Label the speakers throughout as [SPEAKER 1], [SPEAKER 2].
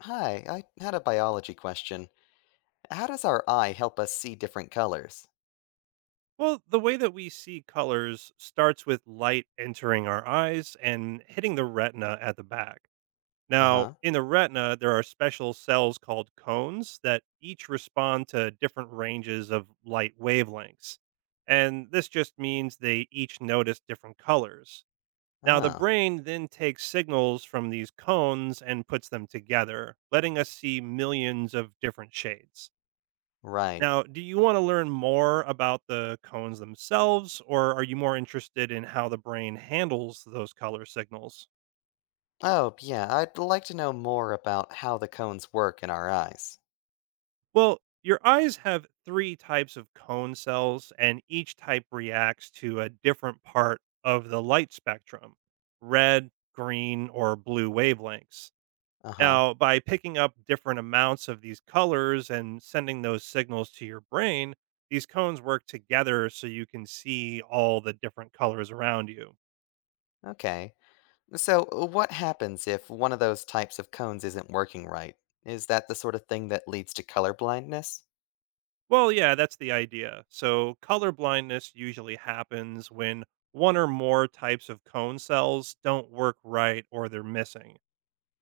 [SPEAKER 1] Hi, I had a biology question. How does our eye help us see different colors?
[SPEAKER 2] Well, the way that we see colors starts with light entering our eyes and hitting the retina at the back.
[SPEAKER 1] Uh
[SPEAKER 2] Now,
[SPEAKER 1] huh.
[SPEAKER 2] in the retina, there are special cells called cones that each respond to different ranges of light wavelengths. And this just means they each notice different colors. Now, the
[SPEAKER 1] Oh,
[SPEAKER 2] brain then takes signals from these cones and puts them together, letting us see millions of different shades.
[SPEAKER 1] right.
[SPEAKER 2] Now, do you want to learn more about the cones themselves, or are you more interested in how the brain handles those color signals?
[SPEAKER 1] Oh, yeah, I'd like to know more about how the cones work in our eyes.
[SPEAKER 2] Well, your eyes have three types of cone cells, and each type reacts to a different part of the light spectrum: red, green, or blue wavelengths.
[SPEAKER 1] Uh huh.
[SPEAKER 2] Now, by picking up different amounts of these colors and sending those signals to your brain, these cones work together so you can see all the different colors around you.
[SPEAKER 1] Okay. So, what happens if one of those types of cones isn't working right? Is that the sort of thing that leads to color blindness?
[SPEAKER 2] Well, yeah, that's the idea. So, color blindness usually happens when one or more types of cone cells don't work right or they're missing.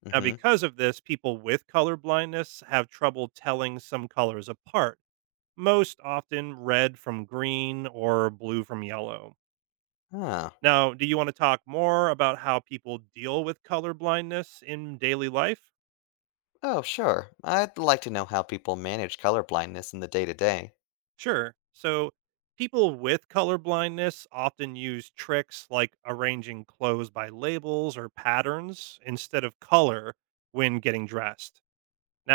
[SPEAKER 1] Mm
[SPEAKER 2] Now,
[SPEAKER 1] hmm.
[SPEAKER 2] because of this, people with color blindness have trouble telling some colors apart, most often red from green or blue from yellow.
[SPEAKER 1] Oh.
[SPEAKER 2] Now, do you want to talk more about how people deal with color blindness in daily life?
[SPEAKER 1] Oh, sure. I'd like to know how people manage color blindness in the day to day.
[SPEAKER 2] Sure. So people with color blindness often use tricks like arranging clothes by labels or patterns instead of color when getting dressed.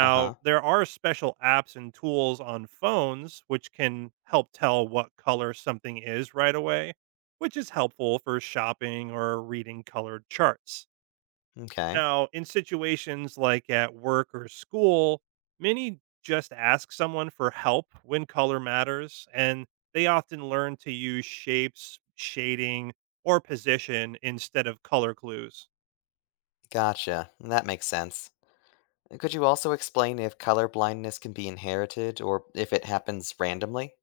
[SPEAKER 1] Uh huh.
[SPEAKER 2] there are special apps and tools on phones which can help tell what color something is right away, which is helpful for shopping or reading colored charts.
[SPEAKER 1] Okay.
[SPEAKER 2] Now, in situations like at work or school, many just ask someone for help when color matters, and they often learn to use shapes, shading, or position instead of color clues.
[SPEAKER 1] Gotcha. That makes sense. Could you also explain if color blindness can be inherited or if it happens randomly?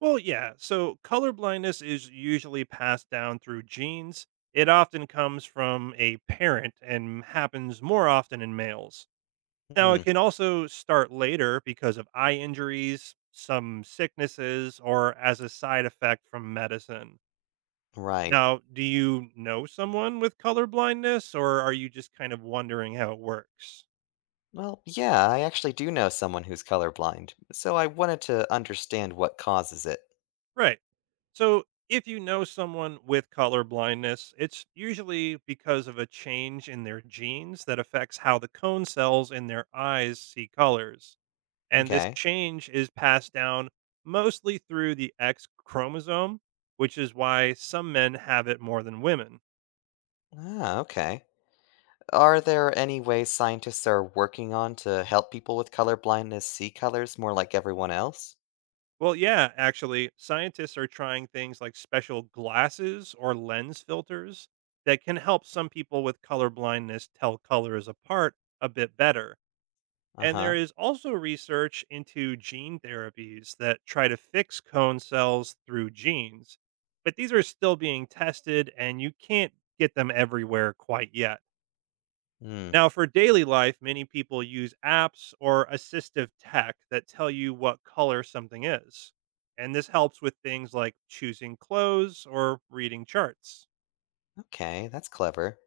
[SPEAKER 2] Well, yeah, so color blindness is usually passed down through genes. It often comes from a parent and happens more often in males. Now,
[SPEAKER 1] Hmm,
[SPEAKER 2] it can also start later because of eye injuries, some sicknesses, or as a side effect from medicine.
[SPEAKER 1] right.
[SPEAKER 2] Now, do you know someone with color blindness, or are you just kind of wondering how it works?
[SPEAKER 1] Well, yeah, I actually do know someone who's colorblind, so I wanted to understand what causes it.
[SPEAKER 2] Right. So, if you know someone with color blindness, it's usually because of a change in their genes that affects how the cone cells in their eyes see colors. And this
[SPEAKER 1] Okay.
[SPEAKER 2] change is passed down mostly through the X chromosome, which is why some men have it more than women.
[SPEAKER 1] Ah, okay. Are there any ways scientists are working on to help people with color blindness see colors more like everyone else?
[SPEAKER 2] Well, yeah, actually, scientists are trying things like special glasses or lens filters that can help some people with color blindness tell colors apart a bit better.
[SPEAKER 1] Uh
[SPEAKER 2] And there
[SPEAKER 1] huh.
[SPEAKER 2] is also research into gene therapies that try to fix cone cells through genes. But these are still being tested, and you can't get them everywhere quite yet.
[SPEAKER 1] Hmm.
[SPEAKER 2] Now, for daily life, many people use apps or assistive tech that tell you what color something is. And this helps with things like choosing clothes or reading charts.
[SPEAKER 1] Okay, that's clever.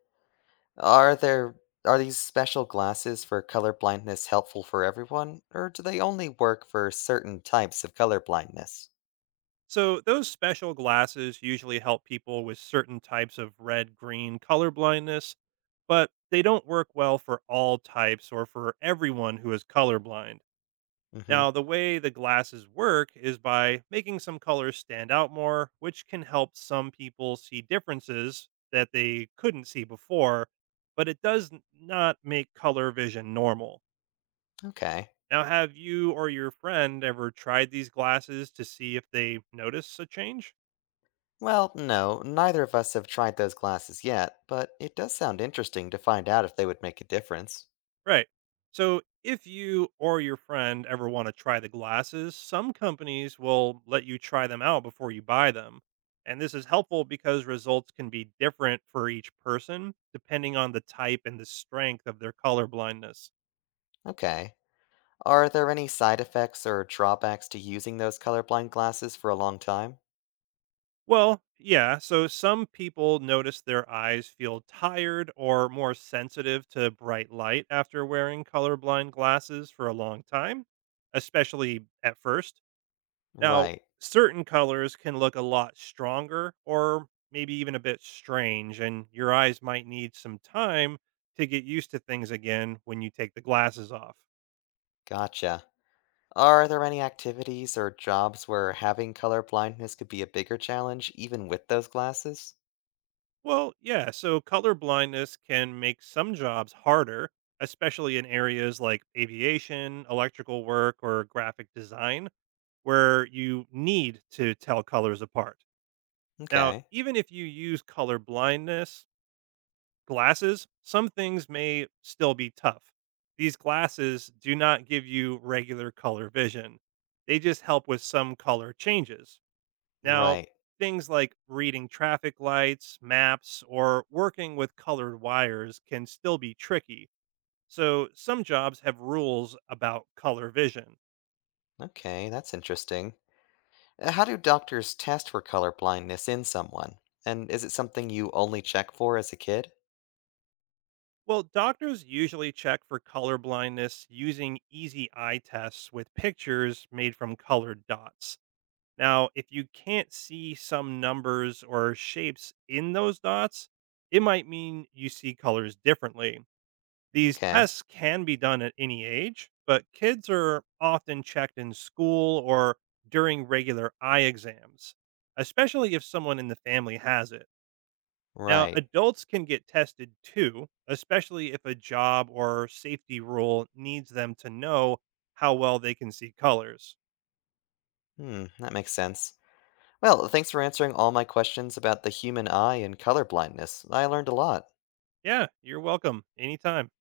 [SPEAKER 1] Are there are these special glasses for color blindness helpful for everyone, or do they only work for certain types of color blindness?
[SPEAKER 2] So, those special glasses usually help people with certain types of red green color blindness, but they don't work well for all types or for everyone who is colorblind.
[SPEAKER 1] Mm-hmm.
[SPEAKER 2] Now, the way the glasses work is by making some colors stand out more, which can help some people see differences that they couldn't see before, but it does not make color vision normal.
[SPEAKER 1] Okay.
[SPEAKER 2] Now, have you or your friend ever tried these glasses to see if they notice a change?
[SPEAKER 1] Well, no, neither of us have tried those glasses yet, but it does sound interesting to find out if they would make a difference.
[SPEAKER 2] Right. So if you or your friend ever want to try the glasses, some companies will let you try them out before you buy them. And this is helpful because results can be different for each person depending on the type and the strength of their color blindness.
[SPEAKER 1] Okay. Are there any side effects or drawbacks to using those colorblind glasses for a long time?
[SPEAKER 2] Well, yeah, so some people notice their eyes feel tired or more sensitive to bright light after wearing colorblind glasses for a long time, especially at first. Now,
[SPEAKER 1] Right.
[SPEAKER 2] certain colors can look a lot stronger or maybe even a bit strange, and your eyes might need some time to get used to things again when you take the glasses off.
[SPEAKER 1] Gotcha. Are there any activities or jobs where having color blindness could be a bigger challenge even with those glasses?
[SPEAKER 2] Well, yeah, so color blindness can make some jobs harder, especially in areas like aviation, electrical work, or graphic design, where you need to tell colors apart. Now,
[SPEAKER 1] Okay.
[SPEAKER 2] even if you use color blindness, glasses, some things may still be tough. These glasses do not give you regular color vision. They just help with some color changes. Now,
[SPEAKER 1] Right.
[SPEAKER 2] things like reading traffic lights, maps, or working with colored wires can still be tricky. So, some jobs have rules about color vision.
[SPEAKER 1] Okay, that's interesting. How do doctors test for color blindness in someone? And is it something you only check for as a kid?
[SPEAKER 2] Well, doctors usually check for color blindness using easy eye tests with pictures made from colored dots. Now, if you can't see some numbers or shapes in those dots, it might mean you see colors differently. These
[SPEAKER 1] Okay.
[SPEAKER 2] tests can be done at any age, but kids are often checked in school or during regular eye exams, especially if someone in the family has it. Now,
[SPEAKER 1] Right.
[SPEAKER 2] adults can get tested too, especially if a job or safety rule needs them to know how well they can see colors.
[SPEAKER 1] Hmm, that makes sense. Well, thanks for answering all my questions about the human eye and color blindness. I learned a lot.
[SPEAKER 2] Yeah, you're welcome anytime.